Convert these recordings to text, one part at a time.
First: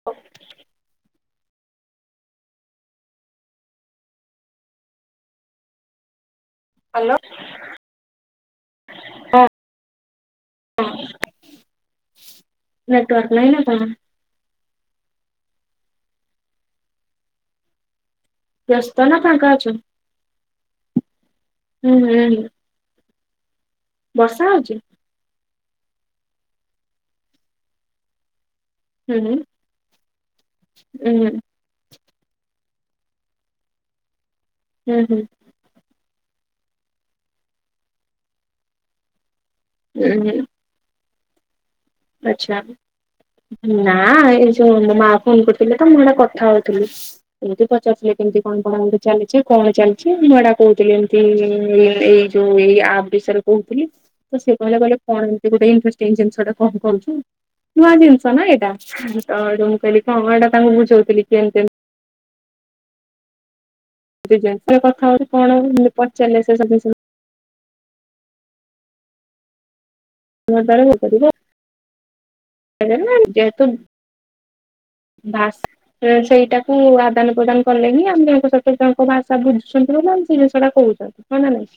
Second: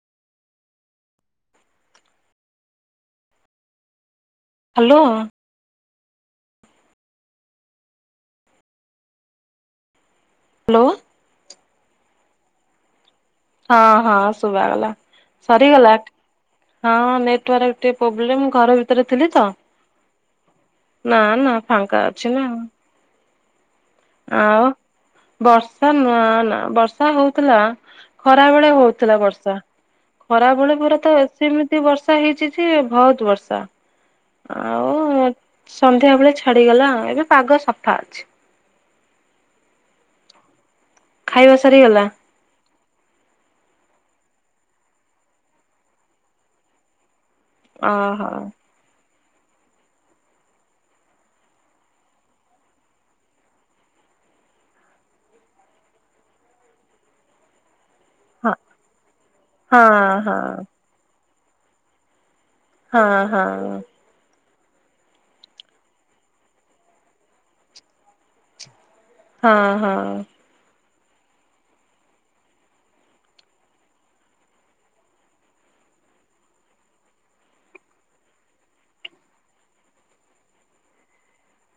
[inaudible] Hello. Hello ହଁ। Hello. Network ନାହିଁ ନା। ହଁ କଣ ହଁ ଶୁବାଗଲା ସରିଗଲା ହଁ ନେଟୱର୍କ ଏବେ ଟିକେ ପ୍ରୋବ୍ଲେମ। ଘର ବ୍ୟସ୍ତ ଭିତରେ ନା ଥିଲି ତ ଫାଙ୍କା ଅଛ? ନା ନା ହୁଁ ଫାଙ୍କା ହୁଁ ଅଛି ହୁଁ ନା। ବର୍ଷା ଆଉ ହଉଛି? ବର୍ଷା ନା ନା ବର୍ଷା ହଉଥିଲା ଖରାବଳେ ହଉ ଥିଲା ହୁଁ ହୁଁ ବର୍ଷା ଖରାବଳେ ପୁରା ତ ହୁଁ ହୁଁ ଏଠି ଏମିତି ବର୍ଷା ହେଇଚି ଯେ ବହୁତ୍ ବର୍ଷା। ହୁଁ ହୁଁ। ସନ୍ଧ୍ୟାବଳେ ଛାଡିଗଲା ଏବେ ପାଗ ସଫା ଅଛି। [unintelligible] ଖାଇବା ସରିଗଲା? ଆଚ୍ଛା। ନା ଏ ଯୋଉ ମା ଫୋନ କରୁଥିଲେ ତ ମୁଁ ହେଡା କଥା ହଉଥିଲି। ଏମିତି ପଚାରୁଥିଲେ ଓହୋ କେମିତି କଣ କଣ ବୋଲି। ଚାଲିଛି କଣ ଚାଲିଛି ମୁଁ ଏଡା କହୁଥିଲି ଏମତି ଏ ଏଇ ଯୋଉ ଏଇ ଆପ୍ ବିଷୟରେ କହୁଥିଲି। ତ ସେ କହିଲା କଣଯେ କଣ ଏମତି ଗୋଟେ ଇଣ୍ଟରେଷ୍ଟିଙ୍ଗ ଜିନିଷଟା। କଣ କରୁଛୁ ନୂଆ ଜିନିଷ ନା ହଁ ଏଇଟା ତ ହେଠୁ ମୁଁ ହଁ କହିଲି କଣ ହଁ ମ ଏଇଟା ତାଙ୍କୁ ବୁଝଉଥିଲି। କେମ୍ ତେମ୍। ହଁ ହଁ। ଯେ ଯେତେ କଥା ହଉଛି କଣ ହଉ ମୁଁ ପଚାରିଲେ ସେ ସବୁ ସିନା। ହଁ ହଁ। ସେ ତାର କରିପାରିବ ଯେହେତୁ। ବାସ୍। ଏ ସେଇଟାକୁ ଆଦାନ ପ୍ରଦାନ କଲେ ହିଁ ଆମେ ଜଣଙ୍କ ସହିତ ଜଣଙ୍କ ଭାଷା ବୁଝୁଛନ୍ତି ନା ନାଇଁ ସେଇ ଜିନିଷଟା କହୁଛନ୍ତ୍। ହଁ ନା ନାଇଁ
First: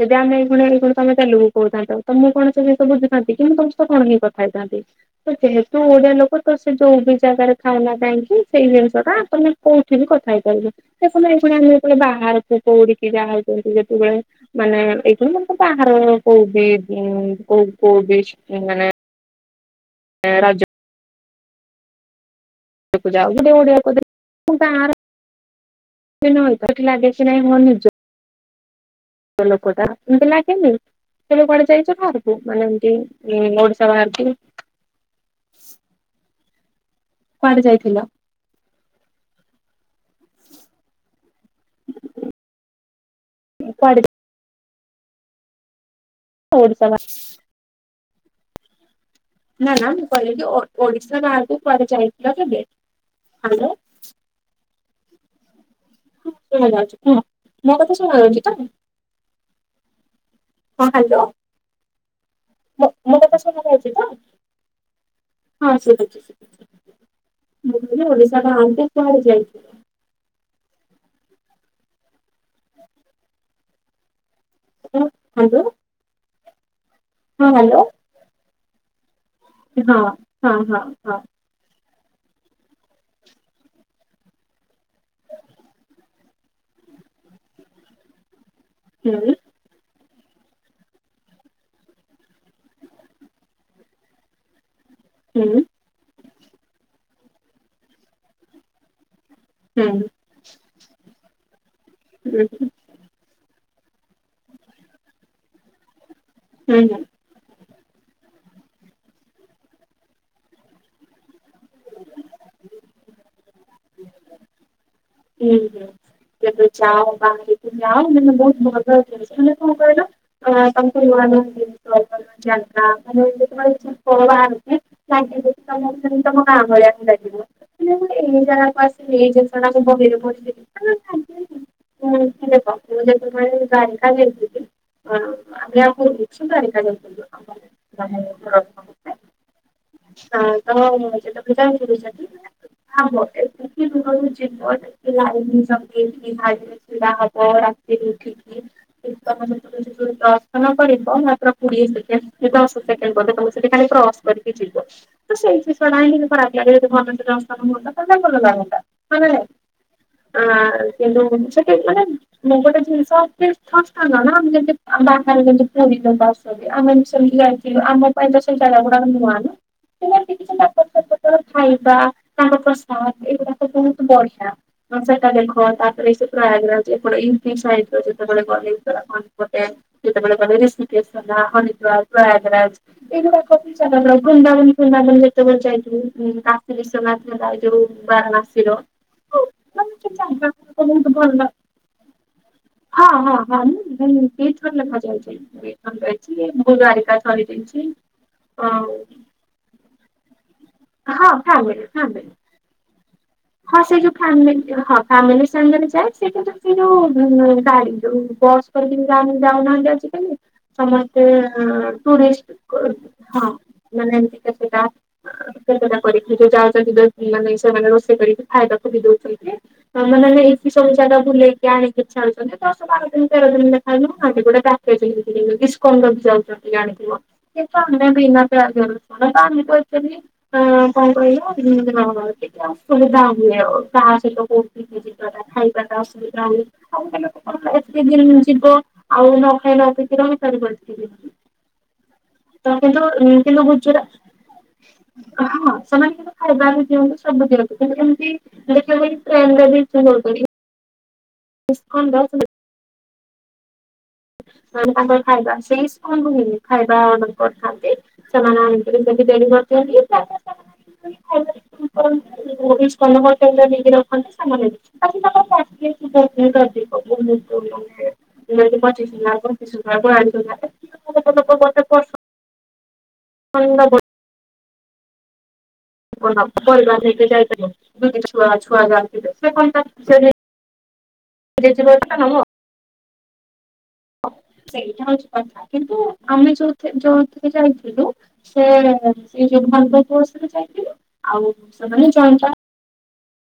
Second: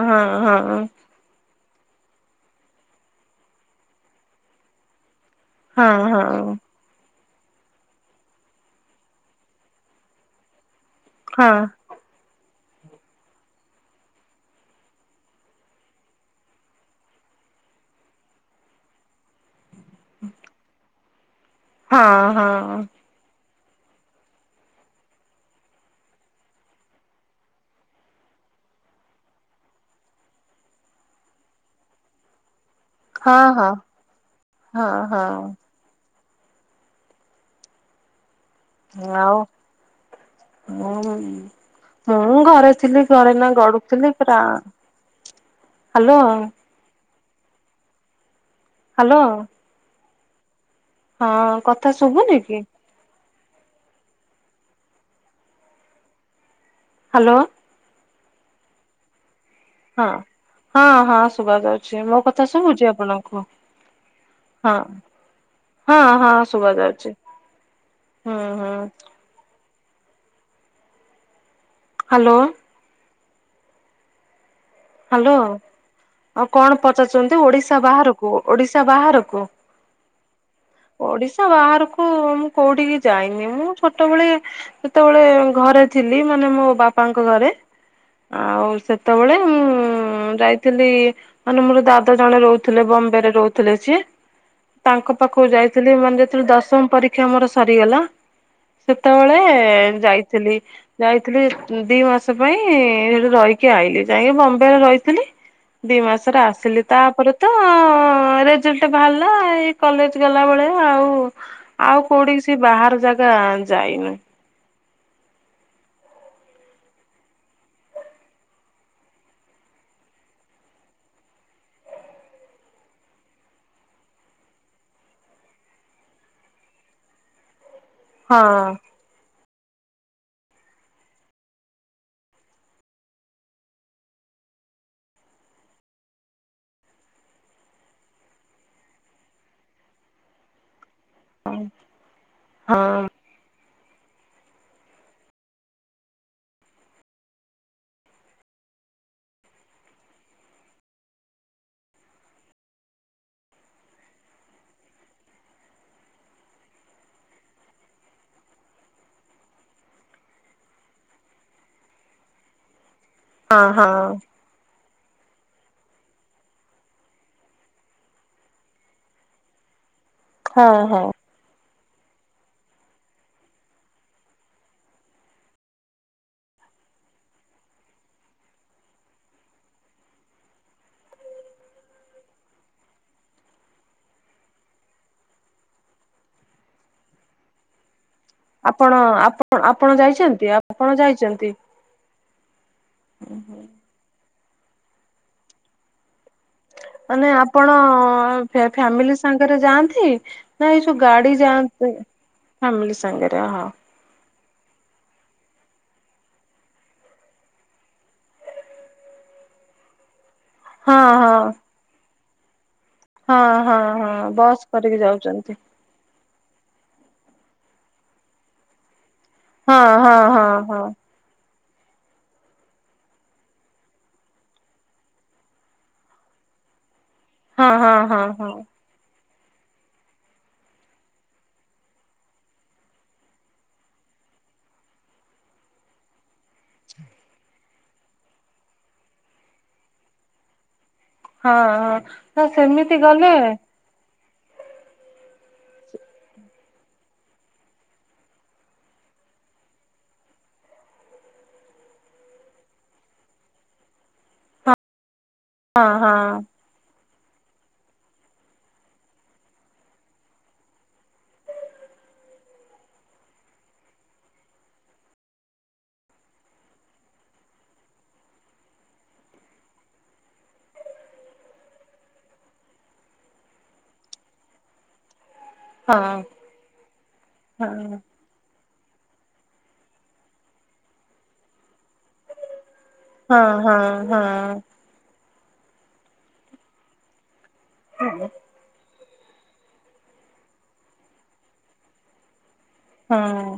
ଯଦି ହଁ ଆମେ ହଁ ଏଇଖୁଣ ହଁ ଏଇଖୁଣ କାମ ଚାଲୁବୁ। କହିଥାନ୍ତ ତ ମୁଁ କଣ ସବୁ ଜିନିଷ ବୁଝିଥାନ୍ତି କି ମୁଁ ତୁମ ସହିତ କଣ ହିଁ କଥାହେଇଥାନ୍ତି ତ ଯେହେ ତୁ ହଁ ଓଡିଆ ହଁ ଲୋକ ତୋ ଯୋଉ ବି ଜାଗାରେ ଥାଉ ନା କାହିଁକି ସେଇ ଜିନିଷ ଟା ତମେ କୋଉଠି ବି କଥା ହେଇପାରିବ। ସେ କ ଏଭଳିଆ ହେଲେ ଆମେ ଯେତେବେଳେ ବାହାରକୁ ଦଉଡିକି ଯାହା ହଉଛନ୍ତି ଯେତେବେଳେ। ମାନେ ଏଇ କଣ ମ ବାହାର କୋଉ ବିିଜ୍ କୋଉ କୋଉ ବି ମାନେ ଏ ରାଜ୍ୟ ହଁ, ହଁ। ଗୋଟେ ଓଡିଆକୁଠି ଲାଗେ ନାଇଁ ହ ନିି [unintelligible] ତ ଲୋକଟା ଏମିତି ଲାଗେନି [unintelligible] କୁଆଡେ ଯାଇଛ ବାହାରକୁ ମାନେ ଏମତି ହଁ, ହଁ, ହଁ, ହଁ। କୁଆଡେ ଯାଇଥିଲ? ଆଉ? ହୁଁ ମୁଁ ଘରେ ଥିଲି ଘରେ ଏଇନା କୁଆଡେ ଗଡୁଥିଲି। [unintelligible] ହ୍ୟାଲୋ। ପୋଡି [unintelligible] ହ୍ୟାଲୋ। ନା, ନା ମୁଁ କହିଲି, ଓଡିଶା ବାହାରକୁ କୁଆଡେ କଥା ଯାଇଥିଲ ଶୁଭୁନି କି କେବେ? ହ୍ୟାଲୋ। ହଁ ଯା [unintelligible] ହ୍ୟାଲୋ। ମୋ କଥା ଶୁଣା ଯାଉଛି ତ? ହଁ। ହଁ, ହଁ ଶୁଭା ଯାଉଛି, ମୋ କଥା ମୋ ଶୁଭୁଛି ମୋ କଥା ଆପଣଙ୍କୁ? ଶୁଣାଯାଉଛି ତ ହଁ। ହଁ, ଶୁଭୁଛି ହଁ ଶୁଭୁଛି। ଶୁଭା ଯାଉଛି ମୁଁ କହିଲି ଓଡିଶା ହୁଁ, ହୁଁ। ବାହାରକୁ କୁଆଡେ ଯାଇଥିଲ ହ୍ୟାଲୋ। [unintelligible] ହ୍ୟାଲୋ, ଆଉ କଣ ପଚାରୁଛନ୍ତି? ହଁ ଓଡିଶା ହ୍ୟାଲୋ ବାହାରକୁ, ଓଡିଶା ବାହାରକୁ? ହଁ, ହଁ, ହଁ। ହଁ ଓଡିଶା ବାହାରକୁ ମୁଁ କୋଉଠିକି ଯାଇନି। ମୁଁ ଛୋଟବେଳେ ସେତେବେଳେ ଘରେ ଥିଲି ମାନେ ମୋ ବାପାଙ୍କ ଘରେ ଆଉ ହୁଁ ସେତେବେଳେ ହଁ ଯାଇଥିଲି ମାନେ ମୋର ଦାଦା ଜଣେ ରହୁଥିଲେ ବମ୍ବେ ରେ ରହୁଥିଲେ ସିଏ ତାଙ୍କ ପା ପାଖକୁ ହୁଁ ଯାଇଥିଲି ମାନେ ଯେତେବେଳେ ଦଶମ ପରୀକ୍ଷା ଆମର ସରିଗଲା। ସେତେବେଳେ ହୁଁ ଯାଇ ଯାଇଥିଲି ଦି ମାସ ହୁଁ ପାଇଁ ସେଠି ରହିଥିଲି, ଆଇ ଯାଇକି ବମ୍ବେ ରେ ରହିଥିଲି। ଦି ମାସରେ ଆସିଲି, ହୁଁ ତାପରେ ତ ରେଜଲ୍ଟ ବାହାରିଲା ଏଇ କଲେଜ ଗଲା ବେଳେ ଆଉ ଆଉ କୋଉଠି କି ସେ ବାହାର ଜାଗା ଯାଇନି। ହୁଁ, ହୁଁ କେ [unintelligible] କଣ କହିଲ? [unintelligible] ଲାଗିବ ତ ତମ ଗାଁ ଭଳିଆକୁ ଲାଗିବ, ଏଇ ହଁ ଜାଗାକୁ ଆସ ଏଇ ଜିନିଷ ଟା ରେ ବ [unintelligible] [unintelligible] ହଁ ଆମ ଆ [unintelligible] ହଁ [unintelligible] ମୋର କିଏ ଲାଇନ ରେ ଛିଡା ହବ ରାତିରେ ଉଠିକି ମେ ତମେ ଯ ଦର୍ଶନ କରିବ ମାତ୍ର କୋଡିଏ ସେକେଣ୍ଡ ଦଶ ସେକେଣ୍ଡ ତମେ ସେଠି ଖାଲି ପ୍ରହସନ କ [unintelligible] ଭଲ ଲାଗନ୍ତା। ହଁ କିନ୍ତୁ ସେଠି ମାନେ ମୁଁ ଗୋଟେ ଜିନିଷ। ହଁ ହଁ [unintelligible] ବାହାରେ ଯେମିତି ଆସଛନ୍ତି ଆମେ ସେ ଯାଇଥିଲୁ ଆମ ପାଇଁ ତ ସେଇ ଜାଗା ଗୁଡାକ ନୁଆ ନା। [unintelligible] ହଁ ହଁ। ସେପଟର ଖାଇବା ତାର ପ୍ରସାଦ ଏଗୁଡାକ ବହୁତ ବଢିଆ। ସେଟା ଦେଖ ତାପରେ ସେ ପରା ପ୍ରାୟ କରାହଉଚି ଇମ୍ପି ସହିତ ଯେତେବେଳେ [unintelligible] କେତେବେଳେ ରଷିକେଶ୍ୱନ ହରିଦ୍ଵାର ପ୍ରୟାଗରାଜ। ଏଇଗୁଡା କ ଜାଗ ଗୁନ୍ଦାବନ ଫୁନ୍ଦାବନ ଯେତେବେଳେ ଯାଇଥିଲୁ ଆ ତିରିଶି ନା ଯୋଉ ବାର ଣାସ ତ- - ଆପଣ ଆପଣ ଆପଣ ଜାଇଚନ୍ତି ଆପଣ ଭଲ ଜାଇଚନ୍ତି। ହଁ ହଁ ହଁ ମୁଁ କିଟ୍ କଲେ କରିଆକୁ ଯାଇଥିଲି। ଜାଇଚି ଭୁ ଦ୍ୱାରିକା ମାନେ ସରି ଦେଇେଇଛି ଅ- - ରେ ଯାଆନ୍ତି, ନା ଏଇ ସୁ ହଁ ଗାଡି ଫ୍ୟାମିଲି ଯାଆନ୍ତି ଫ୍ୟାମିଲି ଫାମିଲି ସାଙ୍ଗରେ ହ। ହଁ ସେ ଯଉ ଫାମି ହଁ ଫାମିଲି ସାଙ୍ଗରେ ଯାଏ ସେଟା ସେ ଯୋଉ ଗାଡି ଯୋଉ ବ - - [unintelligible] ଯାଉନାହାନ୍ତି ଆଜିକାଲି ହଁ ସମସ୍ତେ ହଁ ଟୁରିଷ୍ଟ - - ହଁ, ମାନେ ହଁ ଏମତି ବସ୍ କେତେଟା କରିକି ଯାଉଛନ୍ତି କେତେଟା- - କରିକି ଯେ ଯାଉଚନ୍ତି ମାନେ ସେମାନେ ରୋଷେଇ କରିକି ଖାଇବାକୁ ବି ଦଉଚ। ନ୍ତି ହଁ ହଁ ମାନେ ହଁ ଏଇଠି ହଁ। ସବୁ ଜାଗା ଭୁଲେଇ - - ଆଣିକି ଛାଡୁଚନ୍ତି ଦଶ ବାର ଦିନ ତର ଦିନ [unintelligible] କ ବି ଯାଉଚନ୍ତି ଜାଣିଥିବ ହଁ କିନ୍ତୁ ହଁ ଆମେ ହଁ ବିନା ହଁ ପ୍ୟାକରେ - - ହଁ କ କହିଛନ୍ତିି କଣ କହିବ ଦି ଦିନ ଟିକେ ଆ। ସୁବିଧା ହୁଏ ଆଉ ତାହା ସହିତ କୋଠ ଯ ଖାଇବାଟ ଅସୁବିଧା ହୁଏ। ଏତେ ଦିନ ଯିବ ଆଉ ନ ଖାଇ ନ ଖାଇକି ରହିପାରିବ ଏତିକି। ହଁ ହଁ ତ ସେମିତି କିନ୍ତୁ ଗଲେ କିନ୍ତୁ ଗୁଜୁରା - - ହଁ ସେମାନେ କିନ୍ତୁ ଖାଇବା ବି ଦିଅନ୍ତୁ ସବୁ ଦିଅନ୍ତୁ କିନ୍ତୁ ଏମିତି ସେଠେଇ ଟ୍ରେନରେ ବି ଇପି ଦଉଚନ୍ତି। [unintelligible] ତାଙ୍କର ଖାଇବା ସେଇ ହଁ ହଁ। ସ୍କୁଲରୁ ମିଳେ। ଖାଇବା ଅର୍ଡର କରିଥାନ୍ତି। ସେମାନେ ଆଣିକିରି ଯଦି ଡେଲି କରିଦିଅନ୍ତି। [unintelligible] [unintelligible] [unintelligible] [unintelligible] ହଁ ପରିବାର ହେଇକି ଯାଇଥିଲେ, ହଁ ଯଦି ଛୁଆ ଛୁଆ ଗାଥିଲେ ସେ କହି [unintelligible] ହଁ ହଁ ହଁ ସେଇଟା ହଉଛି କଥା। କିନ୍ତୁ ଆମେ ଯୋଉ ଯୋଉଥିରେ ଯାଇ- - ହୁଁ ହୁଁ [unintelligible] ହଁ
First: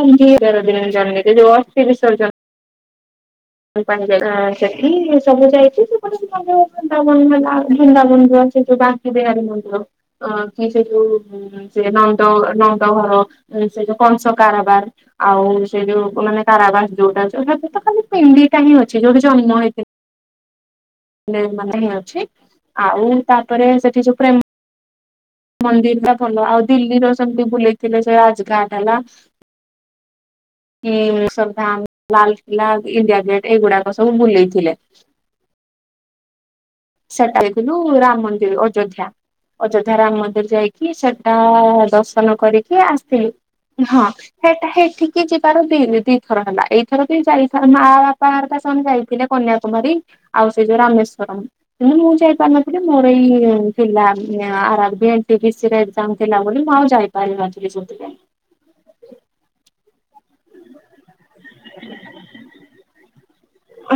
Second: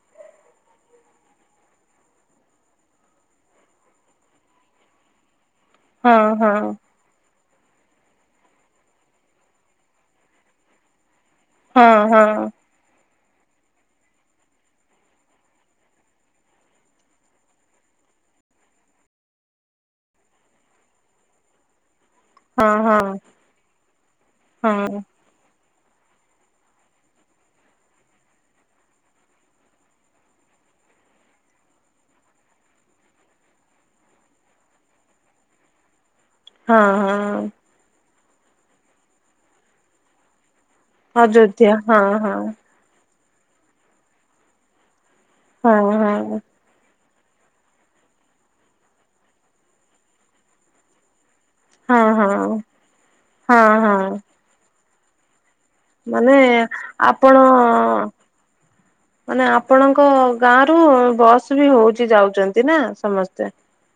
ହଁ ତେର ଦିନି ଜି ଯଉ ଅସ୍ତି ବିସର୍ଜନ। ପା ସେଠି ସବୁ ଯାଇ ଚି ହଁ ହଁ [unintelligible] ବୃନ୍ଦାବନ ହେଲା ବନ୍ଦାବନ ସେ ଯୋଉ ବାକି ବେୀ ମନ୍ଦିର ଅ କି ସେ ଯୋଉ- - ହୁଁ ସେ ହଁ ନନ୍ଦ ହଁ। ନନ୍ଦ ଘର ସେ ଯୋଉ କଂସ କାରବାର ଆଉ ସେ ଯୋଉ ସମାନେ କାରାବାସ ଯୋଉଟା ଅ ତ ଖାଲି - - ପିଣ୍ଡିଟା ହିଁ ଅଛି ଯୋଉଠି ଜହ୍ନ ହେଇ ନେ ମାନେ ହେଉଛି ହଁ ହଁ ଆଉ ତାପରେ ସେଠି ଯୋଉ ପୁରା ଏମ ହଁ। ମନ୍ଦିର ଭଲ ଆଉ ଦିଲ୍ଲୀର ସେମିତି ବୁଲେଇଥିଲେ ସେ ରାଜଘାଟ ହେଲା। କି ଇସର୍ ଧାମ, ଲାଲକିଲ୍ଲା, ଇଣ୍ଡିଆ ଗେଟ ଏଇଗୁଡାକ ସବୁ ବୁଲେଇଥିଲେ। ହଁ ସେଟା ହଁ ଥିଲୁ ରାମ ମନ୍ଦିର, ଅଯୋଧ୍ୟା ଅଯୋଧ୍ୟା, ରାମ ମନ୍ଦିର ଯାଇ କି ସେଟା ଅଯୋଧ୍ୟା ହଁ ଦର୍ଶନ ହଁ। କରିକି ଆସିଲୁ ହଁ ସେଟା ହେଇଠି। କି ଯିବାର ହଁ ଦିନ ହଁ ଦିଥର ହେଲା ଏଇ ଏଥର ବି ଯାଇଥା ମା, ବାପା ଘରିକା ସମ ଯାଇଥିଲେ କନ୍ୟାକୁମାରୀ ଆଉ ସେ ଯୋଉ ରାମେଶ୍ୱରମ। କିନ୍ତୁ ହଁ ମୁଁ ହଁ ଯାଇ ପାରିନଥିଲି ମୋର ଏଇ ହଁ ଥିଲା ହଁ ଉଁ ଆଁ R R B N T P C ର ଏ [unintelligible] ମାନେ ଥିଲା ବୋଲି ମୁଁ ଆଉ ଆପଣ ଯାଇପାରିିନଥିଲି ସେଇଥିପାଇଁ। ମାନେ ଆପଣଙ୍କ ଗାଁ ରୁ ବସ୍ ବି ହଉଛି ଯାଉଛନ୍ତି ନା ସମସ୍ତେ।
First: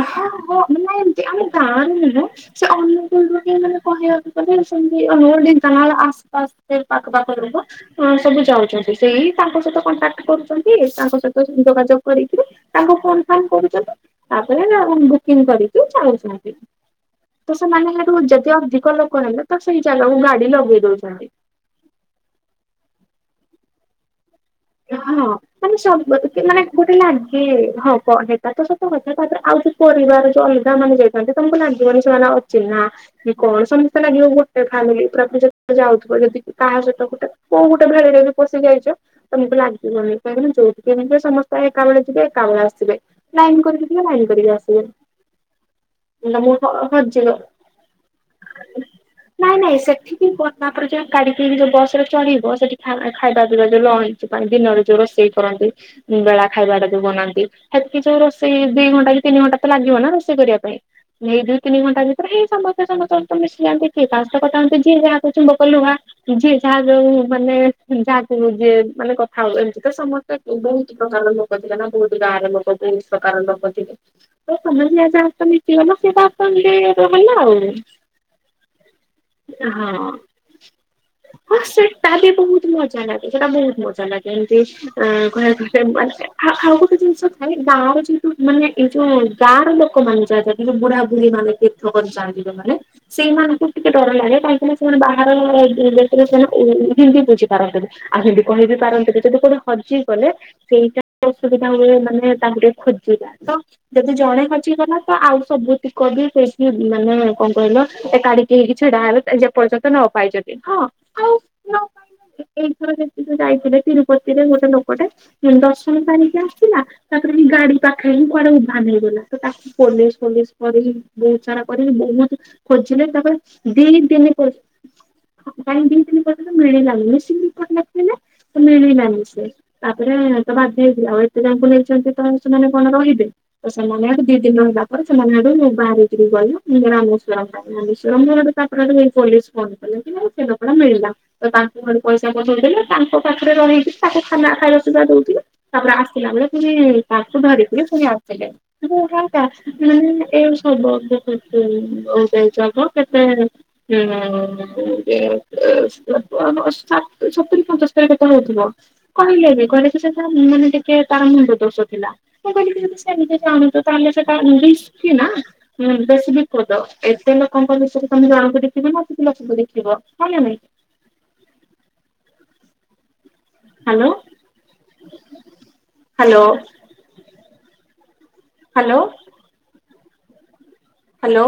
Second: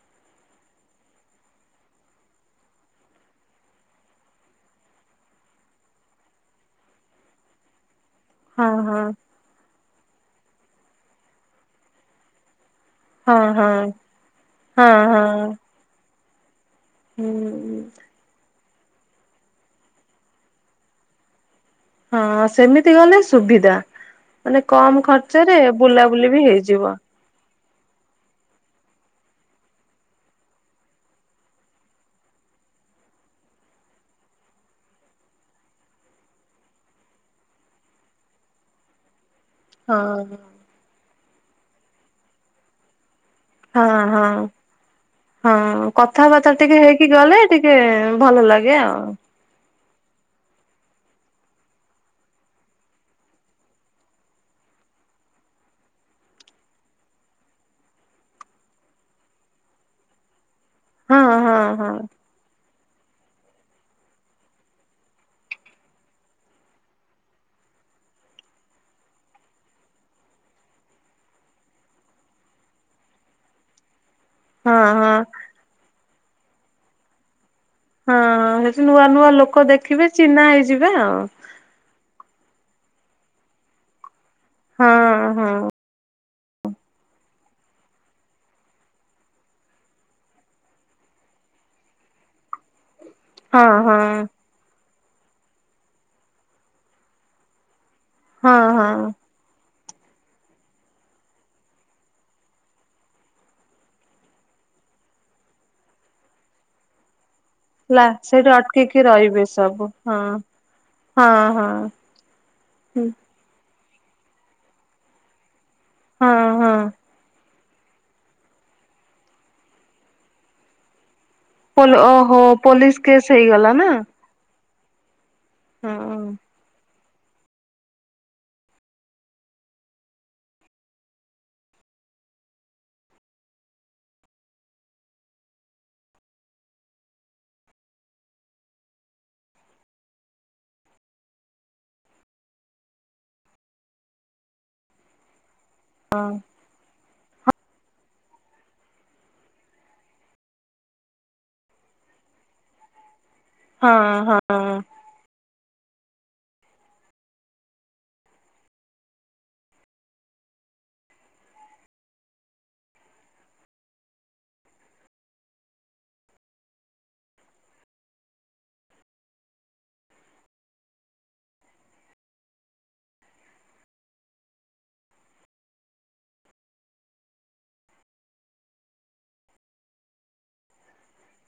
ହଁ ହଁ ମାନେ ଏମିତି ଆମ ଗାଁରୁ ନୁହ। ସେ ଅନୁଗୁଳ ରୁ ବି ମାନେ କହିବାକୁ ଗଲେ ସେମିତି ଅନୁଗୁଳ, ଢେଙ୍କାନାଳ ଆସ ପାସ ସେ ପାଖ ପାଖ ରହିବ। ଅଁ ସବୁ ହଁ ଯାଉଛନ୍ତି ହଁ। ସେଇ ତାଙ୍କ ସହିତ କଣ୍ଟାକ୍ଟ କରୁଛନ୍ତି ତାଙ୍କ ସହିତ ଯୋଗାଯୋଗ କରିକିରି ତାଙ୍କୁ। ହଁ ଫୋନଫାନ ହଁ କରୁଛନ୍ତି ତାପରେ ହଁ [unintelligible] ହଁ ବୁକିଙ୍ଗ କରିକି ଯାଉଛନ୍ତି। ତ ହୁଁ। ସେମାନେ ହେଠୁ ଯେତେ ଅଧିକ ଲୋକ ହେଲେ ତ ସେଇ ଜାଗାକୁ ଗାଡି ଲଗେଇ ଦଉଛନ୍ତି। ହଁ ସେମିତି ଗଲେ ସୁବିଧା। ମାନେ କମ ହଁ ଖର୍ଚ୍ଚ ରେ ମାନେ ସବୁ ବୁଲାବୁଲି ବି ହେଇଯିବ। କି ହବ ହେଟା ତ ସତ କଥା ତାପରେ ଆଉ ଯୋଉ ପରିବାର ଯୋଉ ଅଲଗା ମାନେ ଯାଇଥାନ୍ତି ତମକୁ ଲାଗିବନି ସେମାନେ ଅ ଚିହ୍ନା କି କଣ ସମସ୍ତେ ଲାଗିବ ଗୋଟେ ଫ୍ୟାମିଲି ପୁରା ପୁରି ଯାଉଥିବ ଯଦି କାହା ସହିତ ଗୋଟେ। କଉ ଗୋଟେ ଧାଡ଼ି ରେ ବି ବସିଯାଇଛ। ତମକୁ ଲାଗିବନି ହଁ କାହିଁକି ନା ଯୋଉଠି କି ଯିବେ ସମସ୍ତେ ଏକାବେଳେ ଯିବେ ଏକାବେଳେ ଆସିବେ। ଲାଇନ ହଁ କରିକି ଯିବେ ହଁ। ଲାଇନ କରିକି ଆସିବେ। ହଁ କଥାବାର୍ତ୍ତା ତମକୁ ହ ଟିକେ ହେଇକି ହଜିବ ଗଲେ ଟିକେ ଭଲ ଲାଗେ ଆଉ। ନାଇଁ ନାଇଁ ସେଠିକି ଗଲା ପରେ ଯାହା କାଢ଼ି କିରି ଯୋଉ ବସରେ ଚଢ଼ିବ ସେଠି ଖା ଖାଇବା ପିଇବା ଯୋଉ ଲ ଞ୍ଚ ପାଇଁ ଦିନରେ ଯୋଉ ରୋଷେଇ କରନ୍ତି। ଉଁ ବେଳା ଖାଇବାଟା ଯୋଉ ବନାନ୍ତି ହେଠି ଯୋଉ ରୋଷେଇ ଦି ଘଣ୍ଟା କି ତିନି ଘଣ୍ଟା ତ ଲାଗିବ ନା ରୋଷେଇ କରିବା ପାଇଁ। ହଁ ନେଇ ଦୁଇ, ହଁ ତିନି ହଁ। ଘଣ୍ଟା ବି ପରା ହିଁ ସମସ୍ତେ ସମସ୍ତଙ୍କ ସହିତ ମିଶିଯାନ୍ତି କିଏ କାହା ସହିତ କଥା ହୁଅନ୍ତି ଯିଏ ଯାହା [unintelligible] ଚୁମ୍ବକ, ଲୁହା। ଯିଏ ଯାହା ଯଉ ମାନେ ଉଁ ଯାହା କୁ ଯିଏ। ମାନେ କଥା ହଉ ଏମିତି ତ ସମସ୍ତେ ଉଁ ବହୁତ ପ୍ରକାର ଲୋକ ଥିଲେ ନା ବହୁତ ଗାଁର ଲୋକ ବହୁତ ପ୍ରକାରର ଲୋକ ଥି ତ ହଁ ତମେ ବି ହଁ ଯାହା ସହିତ ମିଶିବ ସେ ତା ସହିତ [unintelligible] ଆଉ। ହଁ ସେଠି ନୂଆ ନୂଆ ଲୋକ ଦେଖିବେ ହଁ। ଚିହ୍ନା ହେଇଯିବେ ଅଁ। ହଁ ସେଟା ବି ବହୁତ ମଜା ଲାଗେ ସେଟା ବହୁତ ମଜା ଲାଗେ ଏମିତି ହଁ ଆଁ ହଁ କହିବାକୁ [unintelligible] ଆଉ ଆଉ ଗୋଟେ ଜିନିଷ ଥାଏ ଗାଁର ଯଉ ମାନେ ଏଇ ଯୋଉ ଗାଁ ର ଲୋକମାନେ ଯାହା [unintelligible] ବୁଢା ବୁଢୀ ମାନେ ର୍ଥ କରି ଜାଣିଯିବେ ମାନେ। ହଁ ସେଇମାନଙ୍କୁ ହଁ ଟିକେ ଡର ଲାଗେ କାହିଁକି ନା ସେମାନେ ବାହାର ଦେଶରେ ସିନା ଓ ହିନ୍ଦୀ ବୁଝି ପାରନ୍ତିନି କହିବି ହଁ କହିବି। ହଁ। ଯଦି କଉଠି ହଜିଗଲେ ସେଇଟା ଅସୁବିଧା ହୁଏ ମାନେ ତାଙ୍କୁ ଟିକେ ଖୋଜିବା ତ। ଯଦି ଜଣେ ହଜିଗଲା ତ ଆଉ ସବୁତିକ ବି ସେଇଠି ମାନେ। କଣ କହିଲ ଲା ଏ ସେଇଠି କାଢିକି ହେଇକି ଛିଡା ଅଟକିକି ହେବେ ଏ ରହିବେ ଯେ ସବୁ ପର୍ଯ୍ୟନ୍ତ ନ ହଁ ପାଇଛନ୍ତି ହଁ ହଁ ନ ପାଇ ଏ-ଏଇ ଥର ଯେମିତି। ଯଉ ଯାଇଥିଲେ ତିରୁପତିରେ ଗୋଟେ ଲୋକଟେ ଉଁ ଦର୍ଶନ ହଁ ସାରିକି ହଁ ଆସିଲା ତାପରେ ଗାଡି। ପାଖରେ ହିଁ କୁଆଡେ ଉଦ୍ଭାନ ହେଇଗଲା। ତ ତାକୁ ପୋଲିସ ଫୋଲିସ କରି ବହୁତ ସାରା ପୋ କରିକି ବହୁତ ଓହୋ ପୋଲିସ ଖୋଜିଲେ। କେସ୍ ହେଇଗଲା ତାପରେ ଦି ନା। ଦିନି ହଁ କାହିଁ ହଁ ଦିିନି ପ ମିଳିଲାନି ମିସି ବିପଟ ଲାଗଥିଲେ ତ ମିଳିଲାନି ସେ [unintelligible] ତାପରେ ତ ବାଧ୍ୟ ହେଇଥିଲେ। ଆଉ ଏତେ ଜଣଙ୍କୁ ନେଇଛନ୍ତି ତ ସେମାନେ କଣ ରହିବେ। ତ ସେମାନେ ଆଡୁ ଦି ଦିନ ହେଲା ପରେ ସେମାନେ ଆଡୁ ମୁଁ ବାହାରିକି ଗଲୁ ମୁଁରାମ [unintelligible] ମୁଁ ଗୋଟେ ତାପଣଇ ପୋଲିସ ଫନ କଲେ ସେରୋକଡା ମିଳିଲା [unintelligible] ତ ତାଙ୍କୁ ଘରୁ ପଇସା ପଠେଇଦଲେ ତାଙ୍କ ପାଖରେ ରହିକି ତାକୁ ଖାନା ଖାଇବା ସୁଧା ଦଉଥିଲେ। ତାପରେ ଆସିଲା ହଁ ବେଳେ ଫୁଣି ତାକୁ ଧରିକିରି ଫୁଣି ସେ ଆସିଲେ। ହ ହ ମାନେ ଏ ସବୁ ବତବ କେତେ [unintelligible] ହ ହଁ ହଁ। [unintelligible] ପଞ୍ଚସ୍ତରୀ କେତେ ହେଇଥିବ। କହିଲେ ବି କହିଲେ ଯେ ସେଟା ମାନେ ଟିକେ ତାର ମୁଣ୍ଡ ଦୋଷ ଥିଲା। ମୁଁ କହିଲି କି ଯଦି ସେମତି ଚାହୁଁଚ, ତାହାଲେ ସେଟା ରିସ୍କି ନା? ହୁଁ, ବେଶୀ ବିକୃତ। ଏତେ ଲୋକଙ୍କ ଭିତରୁ ତମେ ଜଣକୁ ଦେଖିବ କିଛି ଲୋକଙ୍କୁ ଦେଖିବ। ହଁ ନା ନାଇଁ? Hello, hello. ହାଲୋ। ହାଲୋ।